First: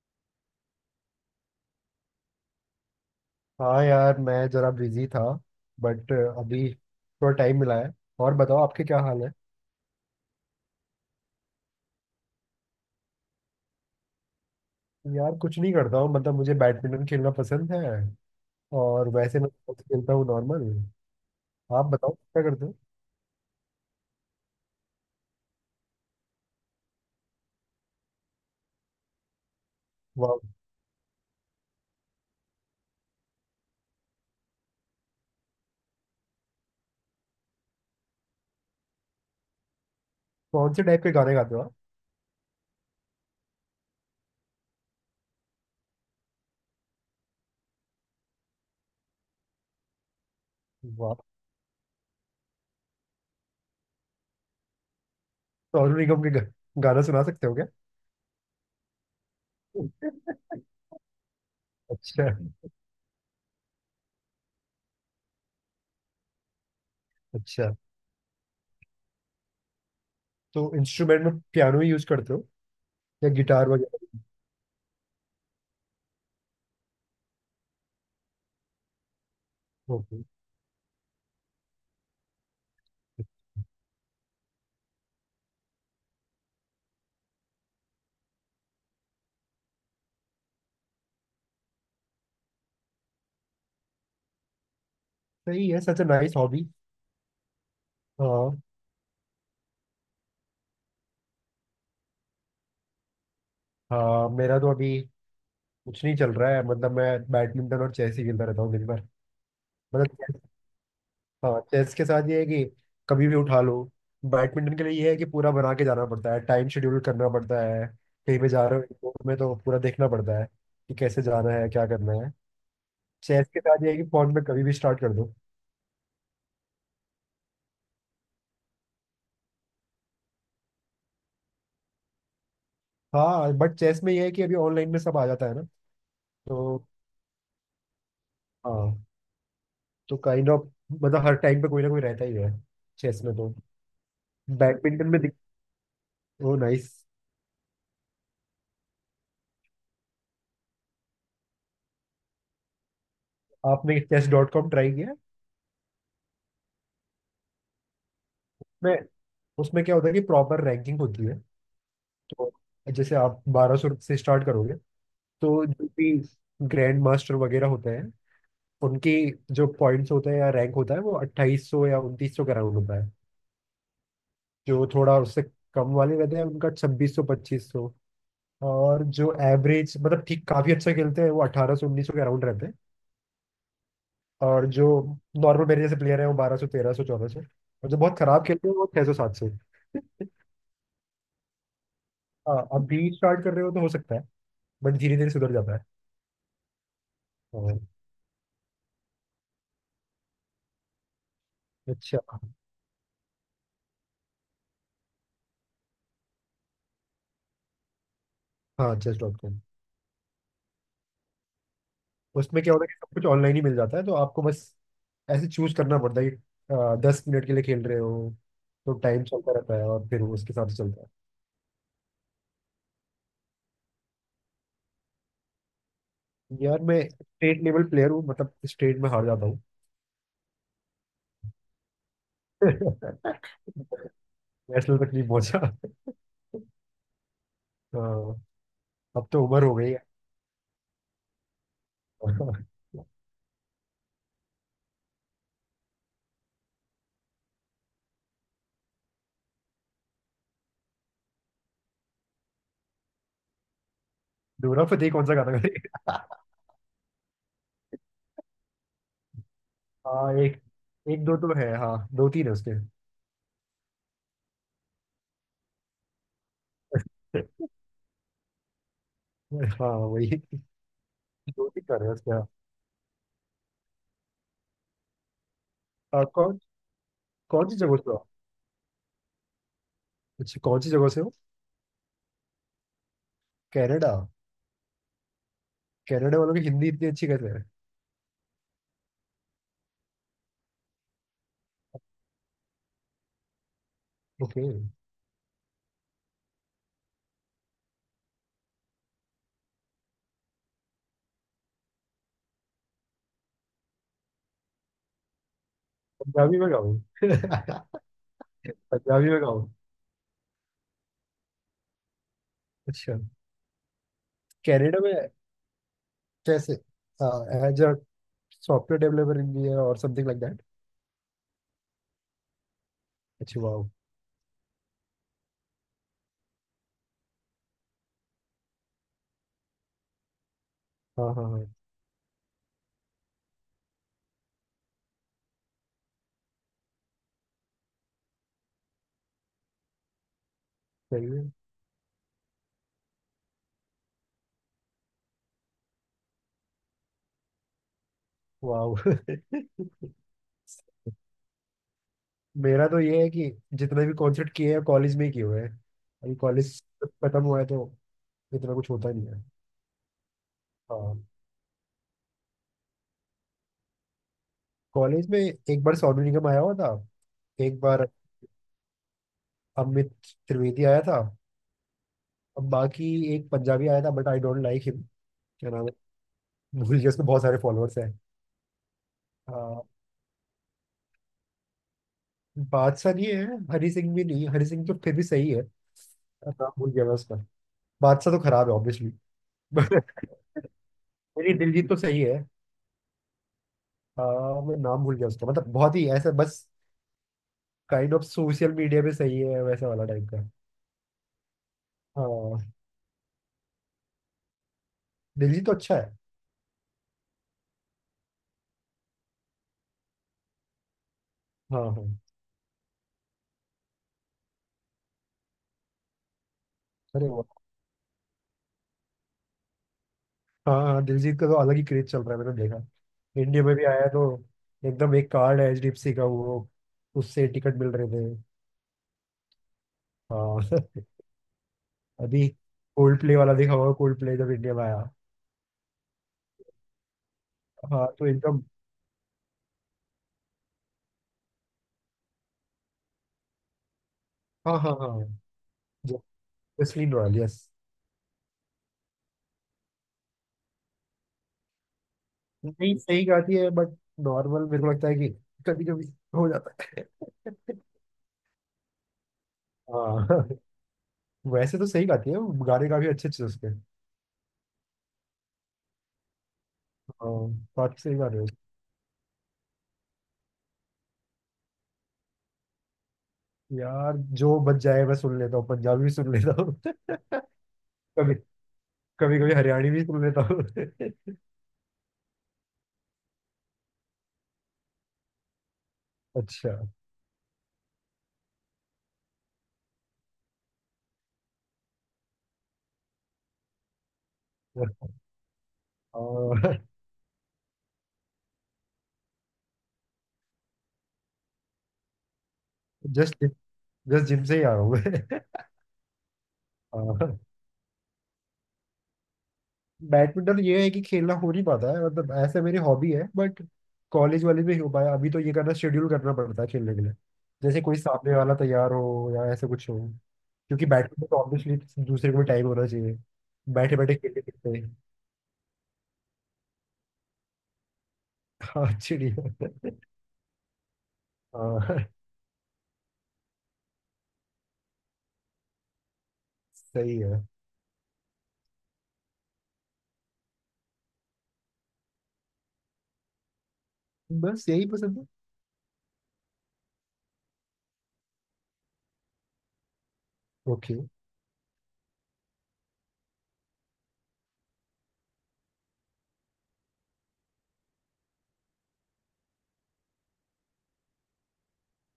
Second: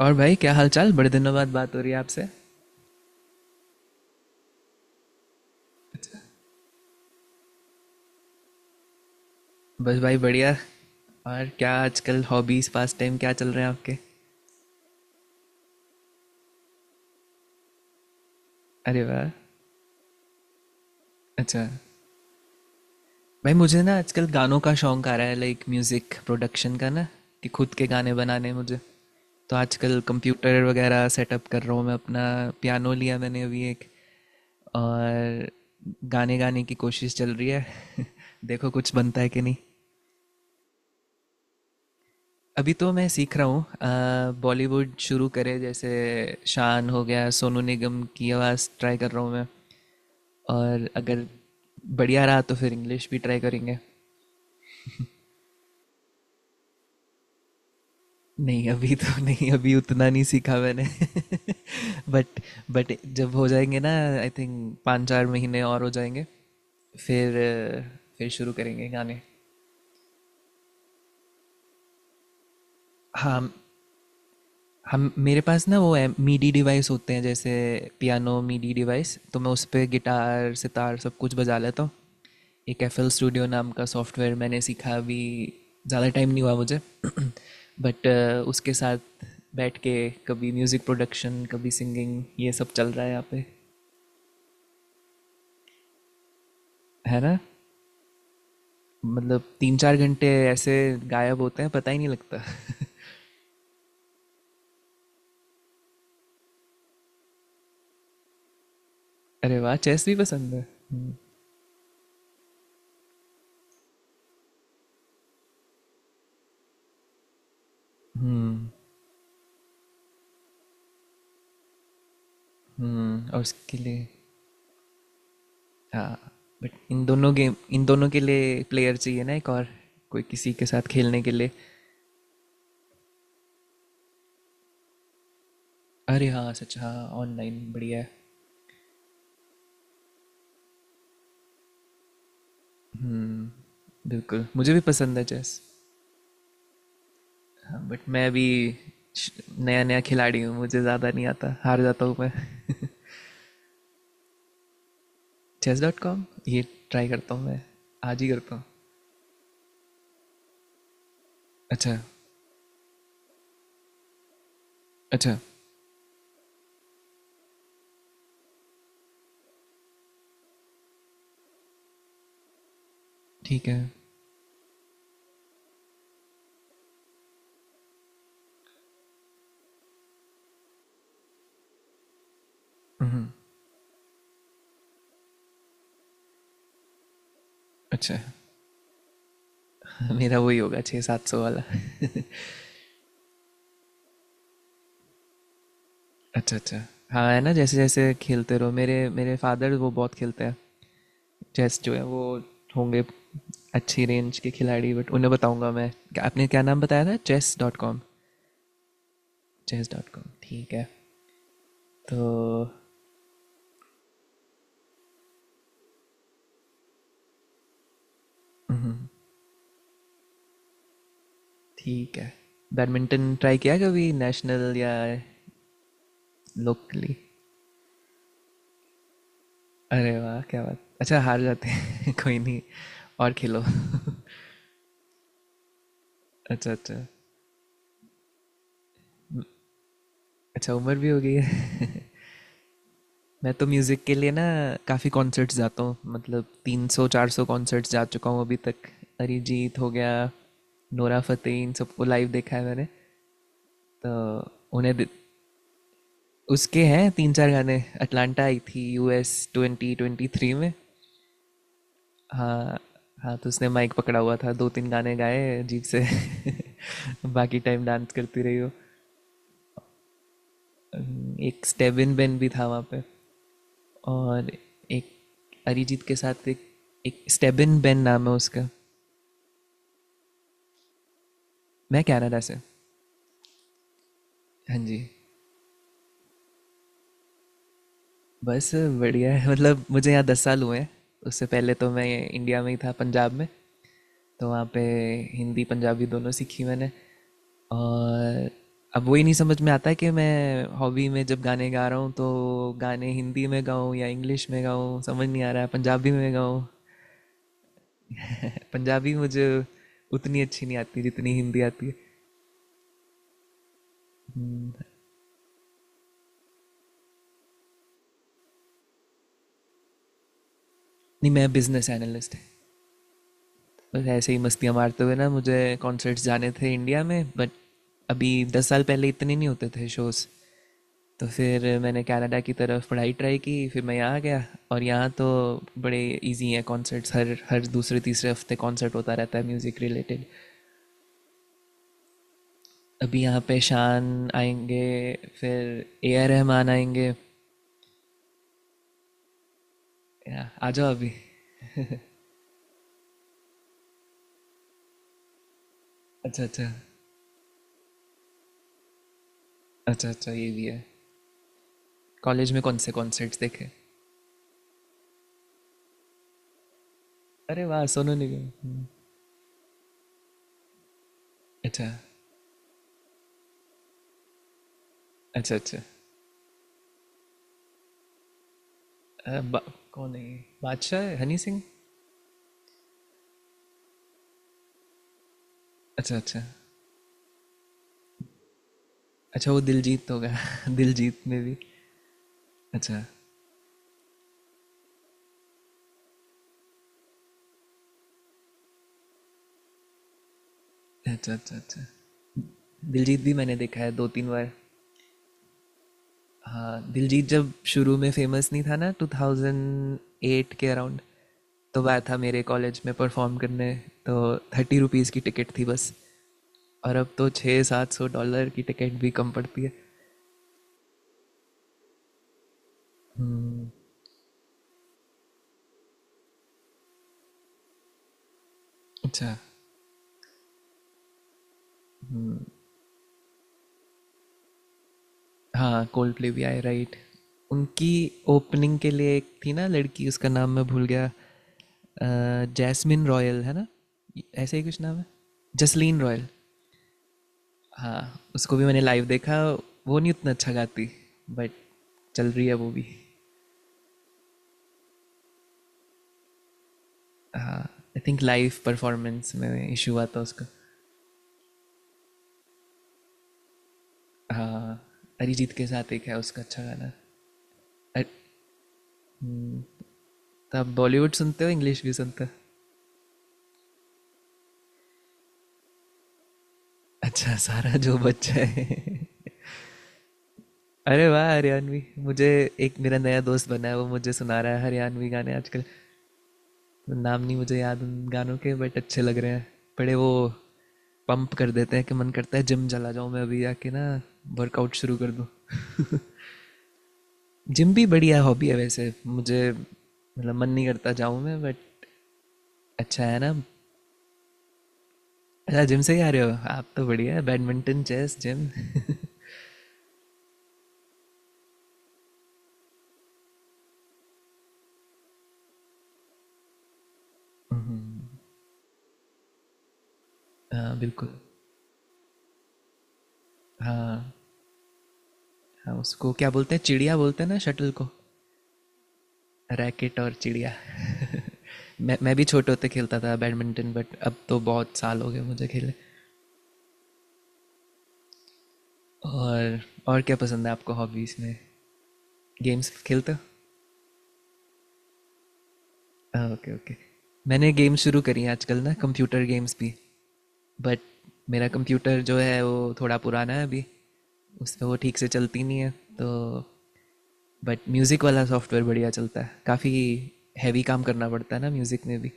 और भाई क्या हालचाल, बड़े दिनों बाद बात हो रही है आपसे। हाँ यार मैं जरा बिजी था बट अभी थोड़ा टाइम मिला है। और बताओ आपके क्या हाल है। बस भाई बढ़िया। और क्या आजकल हॉबीज़, पास टाइम क्या चल रहे हैं आपके? यार कुछ नहीं करता हूँ मतलब मुझे बैडमिंटन खेलना पसंद है। अरे और वाह। वैसे मैं sports खेलता हूँ नॉर्मल। अच्छा। आप बताओ क्या करते हो। भाई मुझे ना आजकल गानों का शौक आ रहा है, लाइक म्यूज़िक प्रोडक्शन का ना कि खुद के गाने बनाने मुझे। तो आजकल वाह। कंप्यूटर वगैरह सेटअप कर रहा हूँ मैं अपना। पियानो लिया मैंने अभी एक। और गाने गाने की कोशिश चल रही है। देखो कुछ बनता है कि नहीं। कौन से टाइप के गाने गाते हो आप। अभी तो मैं सीख रहा हूँ, बॉलीवुड शुरू करे जैसे, शान हो गया, सोनू निगम की आवाज़ ट्राई कर रहा हूँ मैं। और वाह। अगर बढ़िया रहा तो फिर इंग्लिश भी ट्राई करेंगे। सोनू निगम के गाना सुना सकते हो क्या? नहीं अभी तो नहीं, अभी उतना नहीं सीखा मैंने। अच्छा। बट जब हो जाएंगे ना, आई थिंक पाँच चार महीने और हो जाएंगे। फिर अच्छा शुरू करेंगे गाने। तो इंस्ट्रूमेंट में पियानो ही यूज करते हो या हाँ। गिटार वगैरह। हम, मेरे पास ना वो है, मीडी डिवाइस होते हैं जैसे पियानो मीडी डिवाइस, तो मैं उस पे ओके। गिटार सितार सब कुछ बजा लेता हूँ। एक एफ एल स्टूडियो नाम का सॉफ्टवेयर मैंने सीखा अभी, ज़्यादा टाइम नहीं हुआ मुझे। बट उसके साथ बैठ के कभी म्यूज़िक प्रोडक्शन, कभी सिंगिंग, ये सब चल रहा है यहाँ पे। सही है। Such a nice hobby. है ना। हाँ। मतलब 3-4 घंटे ऐसे गायब होते हैं, पता ही नहीं लगता। हाँ मेरा तो अभी कुछ नहीं चल रहा है मतलब मैं बैडमिंटन और चेस ही खेलता रहता हूँ दिन भर। अरे वाह, चेस मतलब भी चेस-। पसंद है। हम्म। हाँ चेस के साथ ये है कि कभी भी उठा लो। बैडमिंटन के लिए ये है कि पूरा बना के जाना पड़ता है। टाइम शेड्यूल करना पड़ता है। कहीं पे जा हम्म। रहे हो airport में तो पूरा देखना पड़ता है कि कैसे जाना है क्या करना है। और चेस के उसके साथ ये है कि लिए। फोन में कभी भी स्टार्ट कर दो। हाँ बट इन दोनों गेम, इन दोनों के लिए प्लेयर चाहिए ना एक और, कोई किसी के साथ खेलने के लिए। हाँ बट चेस में ये है कि अभी ऑनलाइन में सब आ जाता है ना। अरे हाँ सच, तो हाँ। ऑनलाइन बढ़िया है। हाँ, तो काइंड ऑफ मतलब हर टाइम पे कोई ना कोई रहता ही है चेस में तो। हम्म, बिल्कुल मुझे भी बैडमिंटन पसंद में है दिख। चेस। Oh nice. हाँ बट मैं अभी नया नया खिलाड़ी हूँ, मुझे ज़्यादा नहीं आता, हार जाता हूँ मैं। आपने चेस डॉट कॉम ट्राई किया? चेस डॉट कॉम, ये ट्राई करता हूँ मैं, आज ही करता हूँ। मैं। उसमें क्या होता है कि प्रॉपर रैंकिंग होती है। अच्छा तो जैसे आप 1200 से स्टार्ट करोगे। अच्छा। तो जो भी ग्रैंड मास्टर वगैरह होते हैं उनकी जो पॉइंट्स होते हैं या रैंक होता है वो 2800 या 2900 के अराउंड होता है। ठीक है। जो थोड़ा उससे कम वाले रहते हैं उनका 2600 2500। और जो एवरेज मतलब ठीक काफी अच्छा खेलते हैं वो 1800 1900 के अराउंड रहते हैं। हम्म। और जो नॉर्मल मेरे जैसे प्लेयर है वो 1200 1300 1400 और जो अच्छा बहुत खराब खेलते हैं वो 600 700। मेरा वही होगा, 600-700 वाला। हाँ अभी स्टार्ट कर रहे हो तो हो सकता है बट धीरे धीरे सुधर जाता है। अच्छा अच्छा। हाँ है ना, जैसे हाँ। जैसे खेलते रहो, मेरे मेरे फादर वो बहुत खेलते हैं, चेस जो है अच्छा। वो, होंगे अच्छी रेंज के खिलाड़ी। बट उन्हें बताऊंगा मैं, क्या- आपने क्या नाम बताया था, चेस डॉट कॉम? हाँ just dot com. Chess dot com, ठीक है। तो उसमें क्या होता है कि सब कुछ ऑनलाइन ही मिल जाता है तो आपको बस ऐसे चूज करना पड़ता है कि 10 मिनट के लिए खेल रहे हो तो टाइम चलता रहता है और फिर वो उसके हिसाब से चलता है। ठीक है, बैडमिंटन ट्राई किया कभी, नेशनल या यार मैं लोकली? स्टेट लेवल प्लेयर हूँ मतलब स्टेट में हार जाता हूँ। अरे वाह क्या बात, अच्छा हार जाते हैं कोई नहीं, और खेलो। नेशनल तक नहीं पहुंचा। अच्छा अच्छा। हाँ, अब तो उम्र हो गई है। अच्छा, उम्र भी हो गई है। मैं तो म्यूज़िक के लिए ना काफ़ी कॉन्सर्ट्स जाता हूँ, मतलब 300-400 कॉन्सर्ट्स जा चुका हूँ अभी तक। अरिजीत हो गया, नोरा फतेही, इन सबको लाइव देखा है मैंने। तो दूरा उन्हें दे- फतेह कौन सा गाना गाएगा? उसके हैं 3-4 गाने, अटलांटा आई थी यूएस ट्वेंटी ट्वेंटी हाँ थ्री एक में। एक दो तो है। हाँ दो तीन है हाँ उसके। हाँ, तो उसने माइक पकड़ा हुआ था, 2-3 गाने गाए अजीब से। बाकी टाइम डांस करती रही हो। हाँ वही। एक दो तीन कर रहे स्टेबिन हैं उसके। बेन भी था वहाँ पे, और एक अरिजीत के साथ, हाँ। एक एक कौन सी स्टेबिन जगह बेन से हो? आप? नाम है उसका। अच्छा, कौन सी जगह से हो? मैं कनाडा से। कनाडा। हाँ जी। कनाडा वालों की हिंदी इतनी अच्छी कर रहे हैं। बस बढ़िया है, मतलब मुझे यहाँ 10 साल हुए हैं। उससे पहले तो मैं इंडिया में ही था, पंजाब में। तो वहाँ ओके। पे हिंदी पंजाबी दोनों सीखी मैंने। और अब वही नहीं समझ में आता कि मैं हॉबी में जब गाने गा रहा हूँ तो गाने हिंदी में गाऊँ या इंग्लिश में गाऊँ, समझ नहीं आ रहा है, पंजाबी में पंजाबी गाऊँ। में गाओ। पंजाबी पंजाबी में मुझे गाओ। उतनी अच्छी नहीं आती जितनी हिंदी आती है। अच्छा। कनाडा में कैसे? हाँ, as a software developer engineer और समथिंग लाइक दैट। नहीं मैं बिजनेस एनालिस्ट है। अच्छा वाओ। बस ऐसे ही मस्तियाँ मारते हुए ना, मुझे कॉन्सर्ट्स जाने थे इंडिया में, बट अभी 10 साल पहले इतने नहीं होते थे शोज़। तो हाँ हाँ हाँ। फिर मैंने कनाडा की तरफ पढ़ाई ट्राई की, फिर मैं यहाँ आ गया। और यहाँ तो बड़े इजी हैं कॉन्सर्ट्स, हर हर दूसरे तीसरे हफ्ते कॉन्सर्ट होता रहता है म्यूज़िक रिलेटेड। सही है। अभी यहाँ पे शान आएंगे, फिर ए आर रहमान आएंगे, वाओ। या, आ जाओ अभी। मेरा तो ये है कि जितने भी कॉन्सर्ट किए हैं कॉलेज में ही किए हुए हैं। अभी अच्छा अच्छा। कॉलेज खत्म हुआ है तो इतना कुछ होता नहीं है। अच्छा अच्छा, ये भी है। हाँ। कॉलेज में कौन से कॉन्सर्ट्स देखे? कॉलेज में एक बार सोनू निगम आया हुआ था। अरे एक वाह बार सोनू निगम, अमित त्रिवेदी आया था। अच्छा अब बाकी एक पंजाबी आया था but I don't like him. अच्छा क्या अच्छा, नाम है। भूल गया। उसके बहुत सारे फॉलोअर्स हैं। अ, आ, बा, कौन है ये? बादशाह है, हनी सिंह? बादशाह नहीं है, हरी सिंह भी नहीं। हरी सिंह तो फिर भी सही है। अच्छा अच्छा। नाम भूल गया मैं उसका। बादशाह तो खराब है ऑब्वियसली। अच्छा वो दिलजीत होगा दिलजीत में मेरी भी। दिलजीत तो सही है। अच्छा। आ, मैं नाम भूल गया उसका मतलब बहुत ही ऐसा बस काइंड ऑफ सोशल मीडिया पे सही है वैसा वाला टाइप का। अच्छा। अच्छा अच्छा, हाँ। दिलजीत भी मैंने देखा है 2-3 बार। दिलजीत तो अच्छा है। हाँ दिलजीत जब शुरू में फेमस नहीं था ना, 2008 के अराउंड, तो हाँ वह हाँ। था मेरे कॉलेज में परफॉर्म करने। तो 30 रुपीज़ की टिकट थी बस, और अब तो अरे वाह। 600-700 डॉलर की टिकट भी कम पड़ती है। हाँ हाँ, दिलजीत का तो अलग ही क्रेज चल रहा है मैंने देखा। इंडिया में भी आया तो एकदम। एक कार्ड है एचडीएफसी का, वो उससे टिकट मिल रहे थे। अच्छा। हाँ। अभी कोल्ड प्ले वाला देखा होगा। कोल्ड प्ले जब इंडिया में आया। हाँ कोल्डप्ले भी आए, राइट? उनकी हाँ तो एकदम। ओपनिंग के लिए एक थी ना लड़की, उसका नाम मैं भूल गया, जैस्मिन रॉयल है ना, ऐसे ही हाँ कुछ हाँ नाम है, हाँ। Jasleen Royal. Justin Noel. Yes. हाँ उसको भी मैंने लाइव देखा, वो नहीं उतना अच्छा गाती, बट चल रही है वो भी। नहीं, सही गाती है बट नॉर्मल मेरे को लगता है कि कभी कभी हो जाता है। हाँ I think live performance issue इशू हुआ था हाँ। उसका। वैसे तो सही गाती है। गाने काफी अच्छे अच्छे उसके। हाँ अरिजीत के साथ एक है उसका अच्छा गाना। हाँ। काफी अर- सही गाने हैं उसके। हम्म, तो आप बॉलीवुड सुनते हो, इंग्लिश भी सुनते हो? यार जो बच जाए मैं सुन लेता हूँ, पंजाबी भी सुन लेता हूँ। अच्छा कभी सारा जो बच्चा है। कभी कभी हरियाणी भी सुन लेता हूँ। अरे वाह, हरियाणवी। मुझे एक मेरा नया दोस्त बना है, वो मुझे सुना रहा है हरियाणवी गाने आजकल। अच्छा। नाम नहीं मुझे याद उन गानों के, बट अच्छे लग रहे हैं। बड़े वो पंप कर देते हैं कि मन करता है जिम चला जाऊँ मैं अभी आके ना, वर्कआउट शुरू कर दूँ। और जिम भी बढ़िया हॉबी है वैसे, मुझे मतलब मन नहीं करता जाऊँ मैं, बट अच्छा है ना। जस्ट जस्ट जिम से ही आ रहा हूँ मैं। अच्छा जिम से ही आ रहे हो, आप तो बढ़िया है, uh, badminton chess gym. Badminton ये है कि खेलना हो नहीं पाता है मतलब ऐसे मेरी हॉबी है बट कॉलेज वाले में ही हो पाया। अभी तो ये करना शेड्यूल करना पड़ता है खेलने के लिए। जैसे कोई सामने वाला तैयार हो या ऐसे कुछ हो, हाँ क्योंकि बिल्कुल। बैडमिंटन तो ऑब्वियसली दूसरे को भी टाइम होना चाहिए। बैठे हाँ बैठे खेलते खेलते। हाँ, उसको क्या बोलते हैं, चिड़िया बोलते हैं ना शटल को? हाँ चिड़िया। रैकेट और चिड़िया। मैं हाँ। मैं भी छोटे होते खेलता था बैडमिंटन, बट अब तो बहुत साल हो गए मुझे खेले। सही है। और और क्या पसंद है आपको हॉबीज़ में, गेम्स खेलते बस यही पसंद है। हो? ओके ओके, मैंने गेम्स शुरू करी हैं आजकल ना, कंप्यूटर गेम्स भी, बट ओके। मेरा कंप्यूटर जो है वो थोड़ा पुराना है अभी, उस पर वो ठीक से चलती नहीं है तो। बट म्यूज़िक वाला सॉफ्टवेयर बढ़िया चलता है काफ़ी, हैवी काम करना पड़ता है ना म्यूज़िक में भी।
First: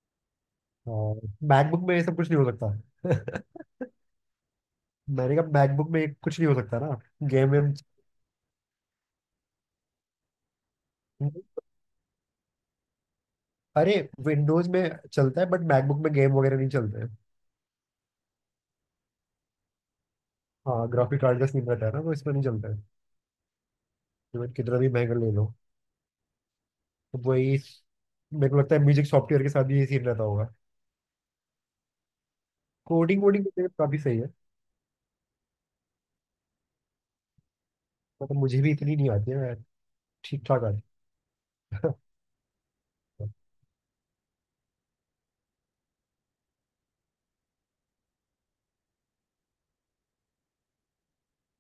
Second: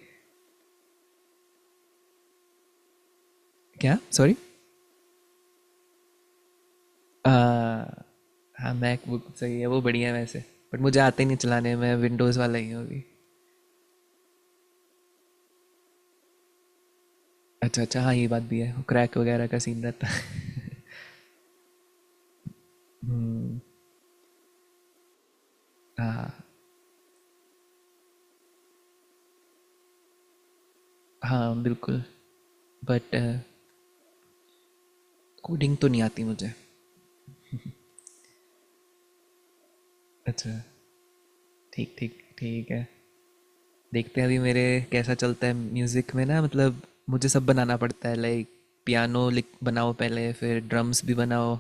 मैकबुक में ये सब कुछ नहीं हो सकता। क्या सॉरी? मैंने कहा मैकबुक में ये कुछ नहीं हो सकता ना, गेम वेम। आ, हाँ मैकबुक सही है, वो बढ़िया है वैसे, बट मुझे आते ही नहीं चलाने, मैं विंडोज़ वाला ही हूँ अभी। अरे, विंडोज में चलता है बट मैकबुक में गेम वगैरह नहीं चलते हैं। अच्छा अच्छा, हाँ ये बात भी है, क्रैक वगैरह का सीन रहता है। हाँ, ग्राफिक कार्ड का सीन रहता है ना, तो इसमें नहीं चलता है। हम्म, इवन कितना भी महंगा ले लो। हाँ तो वही, मेरे को लगता है म्यूजिक सॉफ्टवेयर के साथ भी ये सीन रहता होगा। हाँ बिल्कुल, बट कोडिंग वोडिंग तो काफी सही है। कोडिंग तो नहीं आती मुझे। मतलब मुझे भी इतनी नहीं आती है, मैं ठीक अच्छा, ठाक आती है। ठीक ठीक, ठीक है। देखते हैं अभी मेरे कैसा चलता है म्यूज़िक में ना, मतलब मुझे सब बनाना पड़ता है, लाइक पियानो लिख बनाओ पहले, फिर ड्रम्स भी बनाओ,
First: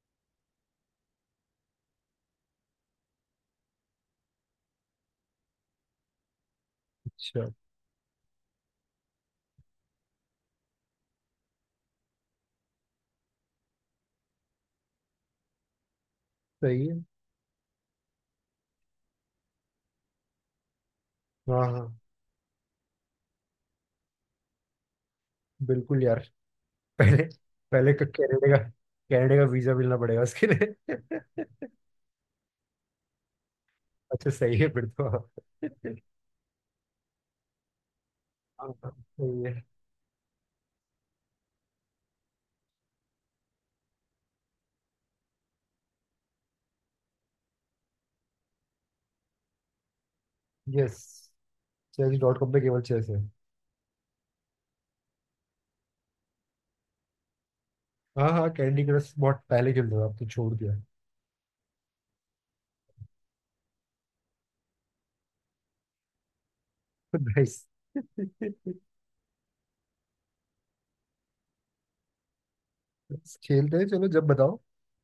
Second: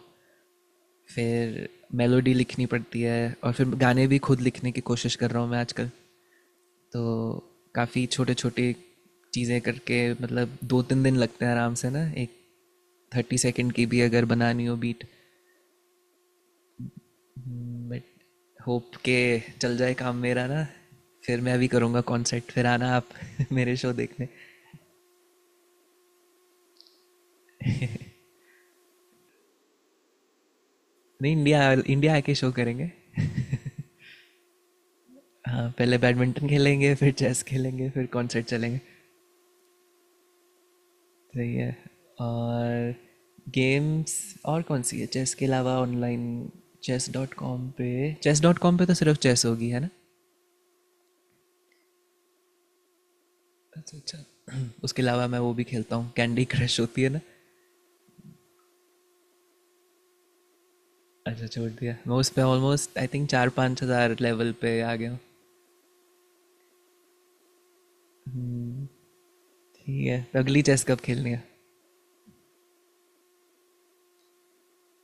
फिर मेलोडी लिखनी पड़ती है, और फिर गाने भी खुद लिखने की कोशिश कर रहा हूँ मैं आजकल। तो अच्छा काफ़ी छोटे छोटे चीज़ें करके, मतलब 2-3 दिन लगते हैं आराम से ना एक 30 सेकेंड की भी अगर बनानी हो बीट। सही है। बट होप के चल जाए काम मेरा ना, फिर मैं हाँ भी हाँ करूँगा कॉन्सर्ट, फिर आना आप मेरे शो देखने। बिल्कुल यार। पहले पहले कनाडा का वीजा मिलना पड़ेगा उसके लिए। नहीं इंडिया, इंडिया आके शो करेंगे। अच्छा सही है फिर तो। हाँ पहले बैडमिंटन खेलेंगे, फिर चेस खेलेंगे, फिर कॉन्सर्ट हाँ, चलेंगे। सही है। सही है। और गेम्स, और कौन सी है चेस के अलावा ऑनलाइन? चेस डॉट कॉम पे, चेस डॉट कॉम पे तो सिर्फ चेस होगी है ना? यस, चेस डॉट कॉम पे केवल चेस है। अच्छा अच्छा। उसके अलावा मैं वो भी खेलता हूँ, कैंडी क्रश होती है ना। हाँ हाँ, कैंडी क्रश बहुत पहले खेलते थे, अब तो छोड़ दिया। अच्छा छोड़ दिया, मैं उस पर ऑलमोस्ट आई थिंक 4-5 हज़ार लेवल पे आ गया हूँ। नाइस। हम्म, ठीक है, तो अगली चेस कब खेलनी है? खेलते हैं, चलो जब बताओ।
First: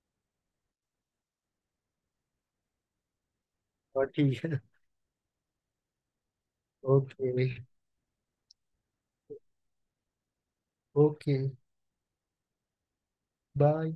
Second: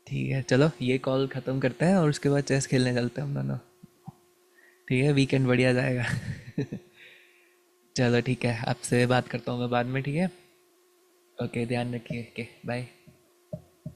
ठीक है चलो, ये कॉल ख़त्म करते हैं और उसके बाद चेस खेलने चलते हैं हम दोनों। हाँ, ठीक है। ठीक है वीकेंड बढ़िया जाएगा। ओके। चलो ठीक है, आपसे बात करता हूँ मैं बाद में, ठीक है। ओके, ओके ध्यान रखिए, ओके बाय। बाय।